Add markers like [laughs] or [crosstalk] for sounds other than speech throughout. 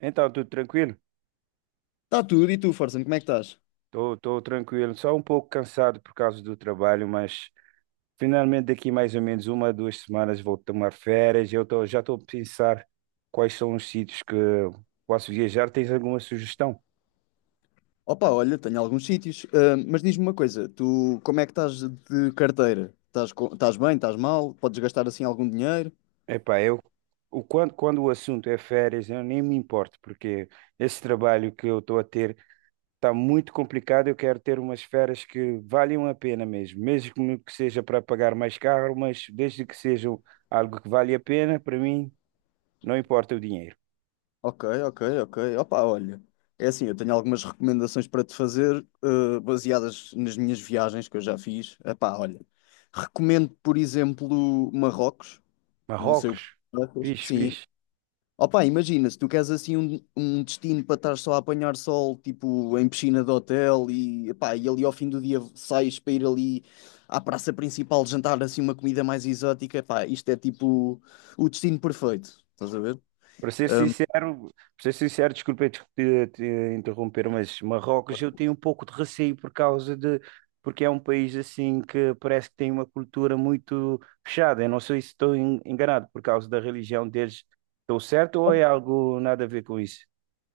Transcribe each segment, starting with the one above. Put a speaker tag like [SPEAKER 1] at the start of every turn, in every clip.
[SPEAKER 1] Então, tudo tranquilo?
[SPEAKER 2] Está tudo, e tu, Forson, como é que estás?
[SPEAKER 1] Estou tranquilo, só um pouco cansado por causa do trabalho, mas finalmente daqui mais ou menos uma, duas semanas vou tomar férias. Já estou a pensar quais são os sítios que posso viajar. Tens alguma sugestão?
[SPEAKER 2] Opa, olha, tenho alguns sítios, mas diz-me uma coisa, tu como é que estás de carteira? Estás, estás bem, estás mal? Podes gastar assim algum dinheiro?
[SPEAKER 1] Epá, eu quando o assunto é férias, eu nem me importo, porque esse trabalho que eu estou a ter está muito complicado. Eu quero ter umas férias que valham a pena mesmo, mesmo que seja para pagar mais caro, mas desde que sejam algo que vale a pena, para mim não importa o dinheiro.
[SPEAKER 2] Ok, ok, ok. Opa, olha, é assim, eu tenho algumas recomendações para te fazer, baseadas nas minhas viagens que eu já fiz. Epá, olha, recomendo, por exemplo, Marrocos, não sei o que
[SPEAKER 1] Marrocos,
[SPEAKER 2] tu achas.
[SPEAKER 1] fixe,
[SPEAKER 2] Sim,
[SPEAKER 1] fixe.
[SPEAKER 2] opa, imagina, se tu queres assim um destino para estar só a apanhar sol, tipo em piscina de hotel e, epá, e ali ao fim do dia sais para ir ali à praça principal jantar assim uma comida mais exótica, epá, isto é tipo o destino perfeito, estás a ver?
[SPEAKER 1] Para ser
[SPEAKER 2] Ahm,
[SPEAKER 1] sincero, para ser sincero, desculpa te interromper, mas Marrocos eu tenho um pouco de receio porque é um país assim que parece que tem uma cultura muito fechada. Eu não sei se estou enganado por causa da religião deles. Estou certo ou é
[SPEAKER 2] op-
[SPEAKER 1] algo nada a ver com isso?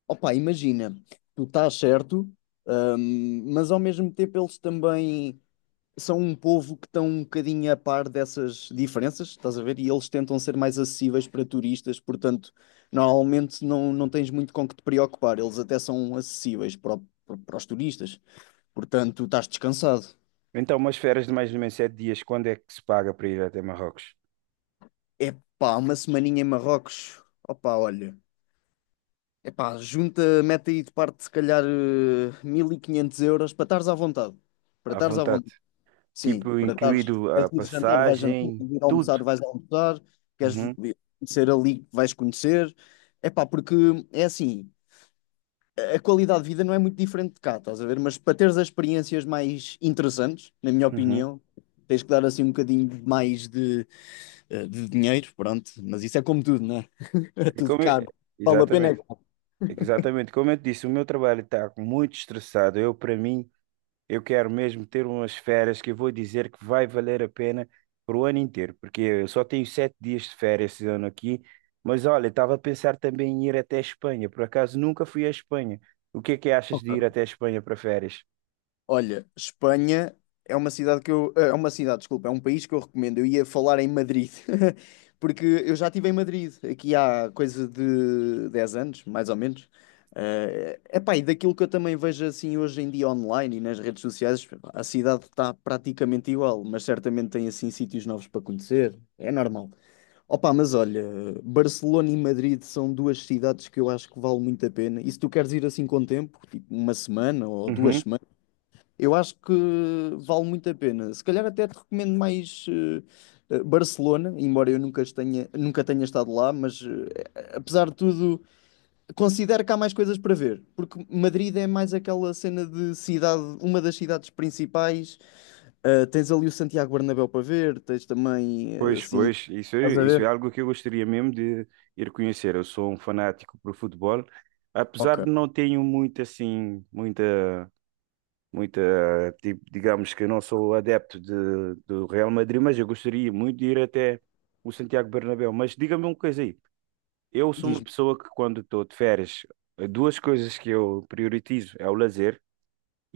[SPEAKER 2] opá, imagina, tu estás certo, mas ao mesmo tempo eles também são um povo que estão um bocadinho a par dessas diferenças, estás a ver? E eles tentam ser mais acessíveis para turistas, portanto, normalmente não tens muito com que te preocupar, eles até são acessíveis para, para, para os turistas, portanto, estás descansado.
[SPEAKER 1] Então, umas férias de mais ou menos 7 dias, quando é que se paga para ir até Marrocos?
[SPEAKER 2] Epá, uma semaninha em Marrocos, opá, olha, epá, junta, mete aí de parte se calhar 1500 euros para estares à vontade, para
[SPEAKER 1] À
[SPEAKER 2] estares à
[SPEAKER 1] vontade.
[SPEAKER 2] vontade. Sim,
[SPEAKER 1] Tipo,
[SPEAKER 2] para estares,
[SPEAKER 1] incluído a
[SPEAKER 2] queres ir jantar, vais jantar,
[SPEAKER 1] passagem,
[SPEAKER 2] queres ir
[SPEAKER 1] tudo.
[SPEAKER 2] almoçar, vais almoçar, queres
[SPEAKER 1] Uhum,
[SPEAKER 2] conhecer ali, vais conhecer. É pá, porque é assim, a qualidade de vida não é muito diferente de cá, estás a ver? Mas para teres as experiências mais interessantes, na minha
[SPEAKER 1] uhum.
[SPEAKER 2] opinião, tens que dar assim um bocadinho mais de, de dinheiro, pronto. Mas isso é como tudo, não é? [laughs] É
[SPEAKER 1] É
[SPEAKER 2] tudo
[SPEAKER 1] como eu-
[SPEAKER 2] caro. Vale a pena é
[SPEAKER 1] Exatamente,
[SPEAKER 2] caro.
[SPEAKER 1] é que exatamente. Como eu te disse, o meu trabalho está muito estressado. Eu, para mim, eu quero mesmo ter umas férias que eu vou dizer que vai valer a pena para o ano inteiro, porque eu só tenho 7 dias de férias esse ano aqui. Mas olha, estava a pensar também em ir até a Espanha. Por acaso nunca fui à Espanha. O que é que achas de ir até a Espanha para férias?
[SPEAKER 2] Olha, Espanha é uma cidade que eu, é uma cidade, desculpa, é um país que eu recomendo. Eu ia falar em Madrid, [laughs] porque eu já estive em Madrid aqui há coisa de 10 anos, mais ou menos. É epá, e daquilo que eu também vejo assim hoje em dia online e nas redes sociais, a cidade está praticamente igual, mas certamente tem assim sítios novos para conhecer. É normal. Opa, mas olha, Barcelona e Madrid são duas cidades que eu acho que vale muito a pena. E se tu queres ir assim com tempo, tipo uma semana ou duas
[SPEAKER 1] Uhum.
[SPEAKER 2] semanas, eu acho que vale muito a pena. Se calhar até te recomendo mais Barcelona, embora eu nunca tenha estado lá, mas apesar de tudo, considero que há mais coisas para ver, porque Madrid é mais aquela cena de cidade, uma das cidades principais. Tens ali o Santiago Bernabéu para ver, tens também
[SPEAKER 1] Pois,
[SPEAKER 2] assim,
[SPEAKER 1] pois,
[SPEAKER 2] estás a
[SPEAKER 1] isso é
[SPEAKER 2] ver?
[SPEAKER 1] algo que eu gostaria mesmo de ir conhecer. Eu sou um fanático por futebol,
[SPEAKER 2] Ok,
[SPEAKER 1] apesar de não tenho muito assim, muita, tipo, digamos que eu não sou adepto de, do Real Madrid, mas eu gostaria muito de ir até o Santiago Bernabéu. Mas diga-me uma coisa aí, eu sou uma
[SPEAKER 2] diz-me.
[SPEAKER 1] pessoa que quando estou de férias, duas coisas que eu prioritizo é o lazer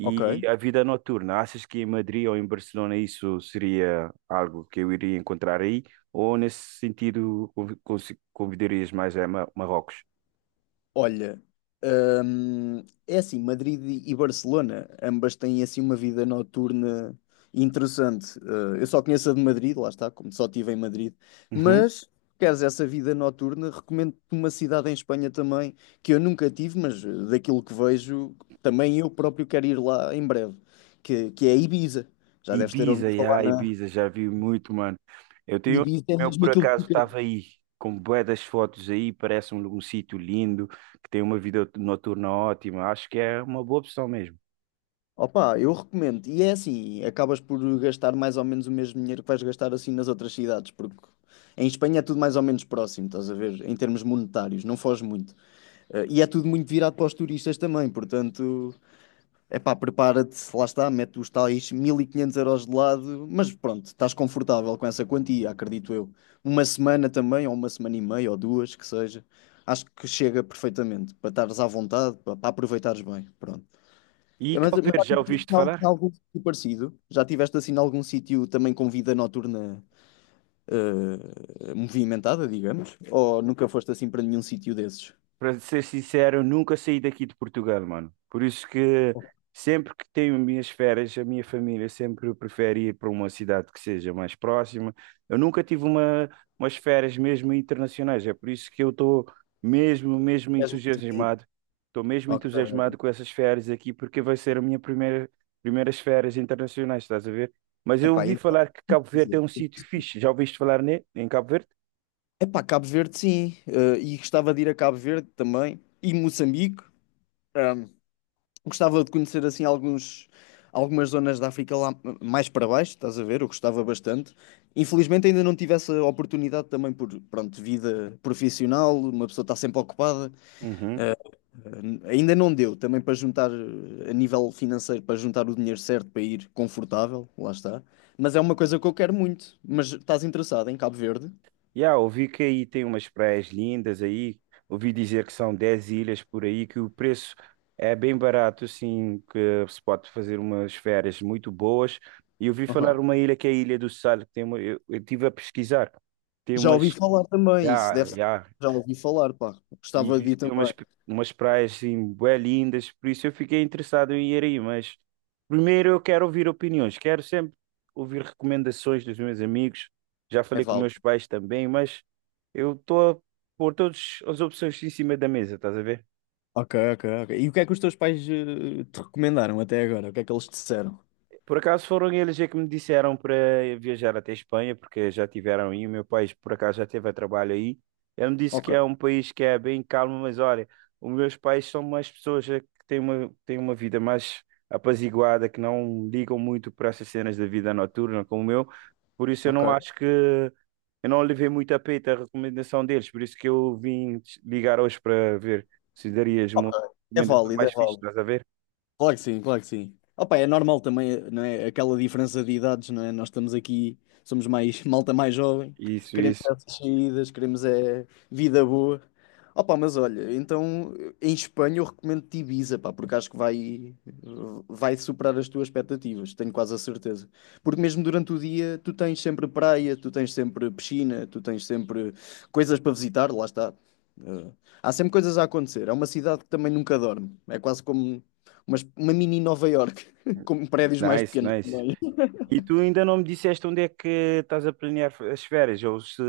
[SPEAKER 2] Ok.
[SPEAKER 1] a vida noturna. Achas que em Madrid ou em Barcelona isso seria algo que eu iria encontrar aí? Ou nesse sentido convidarias mais a Marrocos?
[SPEAKER 2] Olha, é assim, Madrid e Barcelona, ambas têm assim uma vida noturna interessante. Eu só conheço a de Madrid, lá está, como só estive em Madrid. Mas, se queres essa vida noturna, recomendo-te uma cidade em Espanha também, que eu nunca tive, mas daquilo que vejo, também eu próprio quero ir lá em breve, que é Ibiza. Já deves ter
[SPEAKER 1] Ibiza,
[SPEAKER 2] ouvido falar
[SPEAKER 1] yeah,
[SPEAKER 2] na
[SPEAKER 1] Ibiza, já vi muito, mano. Eu tenho,
[SPEAKER 2] Ibiza, é
[SPEAKER 1] eu
[SPEAKER 2] mesmo
[SPEAKER 1] por
[SPEAKER 2] aquilo que tu
[SPEAKER 1] acaso
[SPEAKER 2] queres.
[SPEAKER 1] estava aí, com bué das fotos aí, parece um sítio lindo, que tem uma vida noturna ótima, acho que é uma boa opção mesmo.
[SPEAKER 2] Opa, eu recomendo. E é assim, acabas por gastar mais ou menos o mesmo dinheiro que vais gastar assim nas outras cidades, porque em Espanha é tudo mais ou menos próximo, estás a ver? Em termos monetários, não foge muito. E é tudo muito virado para os turistas também, portanto, é pá, prepara-te, lá está, mete os tais 1500 euros de lado, mas pronto, estás confortável com essa quantia, acredito eu. Uma semana também, ou uma semana e meia, ou duas, que seja. Acho que chega perfeitamente, para estares à vontade, para aproveitares bem, pronto.
[SPEAKER 1] E
[SPEAKER 2] É,
[SPEAKER 1] Cabo
[SPEAKER 2] mas
[SPEAKER 1] Verde,
[SPEAKER 2] já
[SPEAKER 1] já
[SPEAKER 2] tiveste assim
[SPEAKER 1] ouviste
[SPEAKER 2] em
[SPEAKER 1] falar?
[SPEAKER 2] algum sítio parecido? Já tiveste assim em algum sítio também com vida noturna movimentada, digamos? Ou nunca foste assim para nenhum sítio desses?
[SPEAKER 1] Para ser sincero, eu nunca saí daqui de Portugal, mano. Por isso que
[SPEAKER 2] Ok.
[SPEAKER 1] sempre que tenho minhas férias, a minha família sempre prefere ir para uma cidade que seja mais próxima. Eu nunca tive uma, umas férias mesmo internacionais, é por isso que eu estou mesmo, mesmo
[SPEAKER 2] És muito tímido.
[SPEAKER 1] entusiasmado. Estou mesmo
[SPEAKER 2] Ok.
[SPEAKER 1] entusiasmado com essas férias aqui, porque vai ser a primeiras férias internacionais, estás a ver? Mas eu
[SPEAKER 2] Epá,
[SPEAKER 1] ouvi
[SPEAKER 2] então,
[SPEAKER 1] falar que
[SPEAKER 2] quer
[SPEAKER 1] Cabo Verde é
[SPEAKER 2] dizer,
[SPEAKER 1] um sítio fixe. Já ouviste falar em Cabo Verde?
[SPEAKER 2] epá, Cabo Verde sim. Eh, e gostava de ir a Cabo Verde também. E Moçambique. ehm, Gostava de conhecer assim alguns, algumas zonas da África lá mais para baixo, estás a ver? Eu gostava bastante. Infelizmente ainda não tive essa oportunidade também por, pronto, vida profissional, uma pessoa está sempre ocupada.
[SPEAKER 1] Uhum.
[SPEAKER 2] Eh, Ainda não deu também para juntar, a nível financeiro, para juntar o dinheiro certo para ir confortável, lá está. Mas é uma coisa que eu quero muito. Mas estás interessado em Cabo Verde?
[SPEAKER 1] Yeah, ouvi que aí tem umas praias lindas aí. Ouvi dizer que são 10 ilhas por aí, que o preço é bem barato, assim, que se pode fazer umas férias muito boas. E ouvi falar
[SPEAKER 2] Aham.
[SPEAKER 1] uma ilha que é a Ilha do Sal, que tem uma, eu estive a pesquisar. Tem
[SPEAKER 2] Já ouvi
[SPEAKER 1] umas.
[SPEAKER 2] falar também, isso
[SPEAKER 1] Yeah,
[SPEAKER 2] deve ser.
[SPEAKER 1] yeah,
[SPEAKER 2] Já ouvi falar, pá.
[SPEAKER 1] e
[SPEAKER 2] Gostava
[SPEAKER 1] vi
[SPEAKER 2] de ir
[SPEAKER 1] que tem
[SPEAKER 2] também.
[SPEAKER 1] umas praias assim, bué lindas, por isso eu fiquei interessado em ir aí, mas primeiro eu quero ouvir opiniões, quero sempre ouvir recomendações dos meus amigos, já
[SPEAKER 2] É
[SPEAKER 1] falei com
[SPEAKER 2] válido.
[SPEAKER 1] meus pais também, mas eu estou a pôr todas as opções em cima da mesa, estás a ver?
[SPEAKER 2] Ok, ok, ok. E o que é que os teus pais te recomendaram até agora? O que é que eles te disseram?
[SPEAKER 1] Por acaso foram eles é que me disseram para viajar até Espanha, porque já tiveram aí, o meu país por acaso já teve a trabalho aí. Ele me disse
[SPEAKER 2] Ok,
[SPEAKER 1] que é um país que é bem calmo, mas olha, os meus pais são mais pessoas é, que têm uma vida mais apaziguada, que não ligam muito para essas cenas da vida noturna como o meu. Por isso eu não
[SPEAKER 2] ok.
[SPEAKER 1] acho que, eu não levei muito a peito a recomendação deles, por isso que eu vim te ligar hoje para ver se darias
[SPEAKER 2] Ok.
[SPEAKER 1] uma
[SPEAKER 2] É
[SPEAKER 1] recomendação
[SPEAKER 2] válido, é
[SPEAKER 1] mais fixe,
[SPEAKER 2] válido.
[SPEAKER 1] estás a ver?
[SPEAKER 2] Claro que sim, claro que sim. Opa, é normal também, não é? Aquela diferença de idades, não é? Nós estamos aqui, somos mais [laughs] malta mais jovem,
[SPEAKER 1] Isso,
[SPEAKER 2] queremos
[SPEAKER 1] isso.
[SPEAKER 2] essas saídas, queremos é vida boa. Opa, mas olha, então em Espanha eu recomendo-te Ibiza, pá, porque vai superar as tuas expectativas, tenho quase a certeza. Porque mesmo durante o dia tu tens sempre praia, tu tens sempre piscina, tu tens sempre coisas para visitar, lá está. Eh, Há sempre coisas a acontecer. É uma cidade que também nunca dorme. É quase como mas uma mini Nova York, [laughs] com prédios mais
[SPEAKER 1] Nice,
[SPEAKER 2] pequenos
[SPEAKER 1] nice.
[SPEAKER 2] também.
[SPEAKER 1] E tu ainda não me disseste onde é que estás a planear as férias, ou se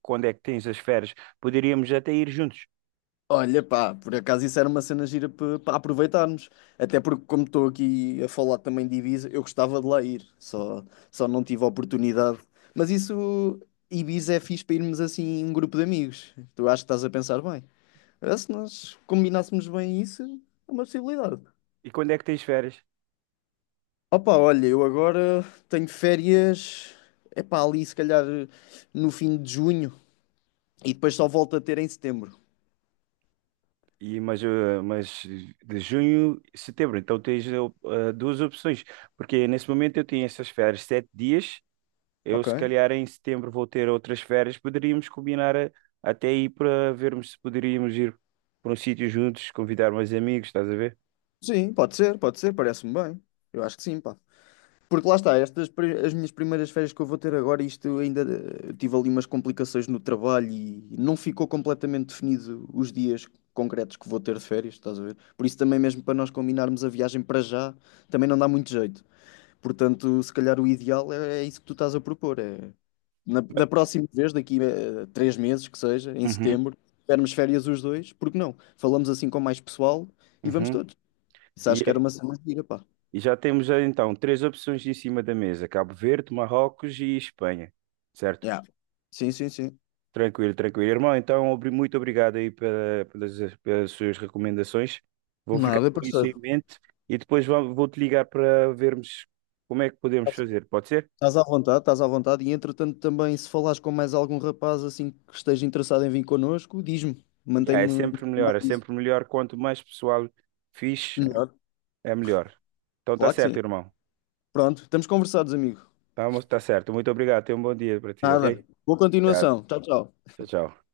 [SPEAKER 1] quando é que tens as férias. Poderíamos até ir juntos.
[SPEAKER 2] Olha, pá, por acaso isso era uma cena gira para aproveitarmos. Até porque, como estou aqui a falar também de Ibiza, eu gostava de lá ir, só não tive a oportunidade. Mas isso, Ibiza é fixe para irmos assim, um grupo de amigos. Tu acho que estás a pensar bem. Se nós combinássemos bem isso, é uma possibilidade.
[SPEAKER 1] E quando é que tens férias?
[SPEAKER 2] Opa, olha, eu agora tenho férias, é pá, ali se calhar no fim de junho e depois só volto a ter em setembro.
[SPEAKER 1] Mas de junho, setembro, então tens duas opções, porque nesse momento eu tenho essas férias 7 dias, eu
[SPEAKER 2] Ok.
[SPEAKER 1] se calhar em setembro vou ter outras férias, poderíamos combinar até aí para vermos se poderíamos ir para um sítio juntos, convidar mais amigos, estás a ver?
[SPEAKER 2] Sim, pode ser, parece-me bem. Eu acho que sim, pá. Porque lá está, as minhas primeiras férias que eu vou ter agora, isto ainda tive ali umas complicações no trabalho e não ficou completamente definido os dias concretos que vou ter de férias, estás a ver? Por isso também mesmo para nós combinarmos a viagem para já, também não dá muito jeito. Portanto, se calhar o ideal é, é isso que tu estás a propor, é da próxima vez, daqui a 3 meses que seja, em
[SPEAKER 1] Uhum,
[SPEAKER 2] setembro, tivermos férias os dois, porque não? Falamos assim com mais pessoal e vamos
[SPEAKER 1] uhum.
[SPEAKER 2] todos. Isso acho que era
[SPEAKER 1] E
[SPEAKER 2] uma cena gira, pá.
[SPEAKER 1] E já temos então três opções em cima da mesa: Cabo Verde, Marrocos e Espanha, certo?
[SPEAKER 2] Yeah. Sim, sim, sim.
[SPEAKER 1] Tranquilo, tranquilo. Irmão, então muito obrigado aí pelas, pelas suas recomendações. Vou ficar
[SPEAKER 2] Nada,
[SPEAKER 1] com isso em
[SPEAKER 2] parceiro.
[SPEAKER 1] mente e depois vou-te ligar para vermos como é que podemos
[SPEAKER 2] Estás
[SPEAKER 1] fazer. Pode ser?
[SPEAKER 2] estás à vontade, estás à vontade. E entretanto, também, se falares com mais algum rapaz assim que esteja interessado em vir connosco, diz-me.
[SPEAKER 1] Ya, é
[SPEAKER 2] Mantém-me
[SPEAKER 1] sempre melhor,
[SPEAKER 2] informado
[SPEAKER 1] é
[SPEAKER 2] disso.
[SPEAKER 1] sempre melhor. Quanto mais pessoal fixe,
[SPEAKER 2] Melhor.
[SPEAKER 1] é melhor. Então tá
[SPEAKER 2] Claro que sim.
[SPEAKER 1] certo, irmão.
[SPEAKER 2] Pronto, estamos conversados, amigo.
[SPEAKER 1] Tá, tá certo. Muito obrigado. Tenha um bom dia para ti, ok?
[SPEAKER 2] Nada. Boa
[SPEAKER 1] Obrigado.
[SPEAKER 2] continuação. Tchau, tchau.
[SPEAKER 1] Tchau, tchau.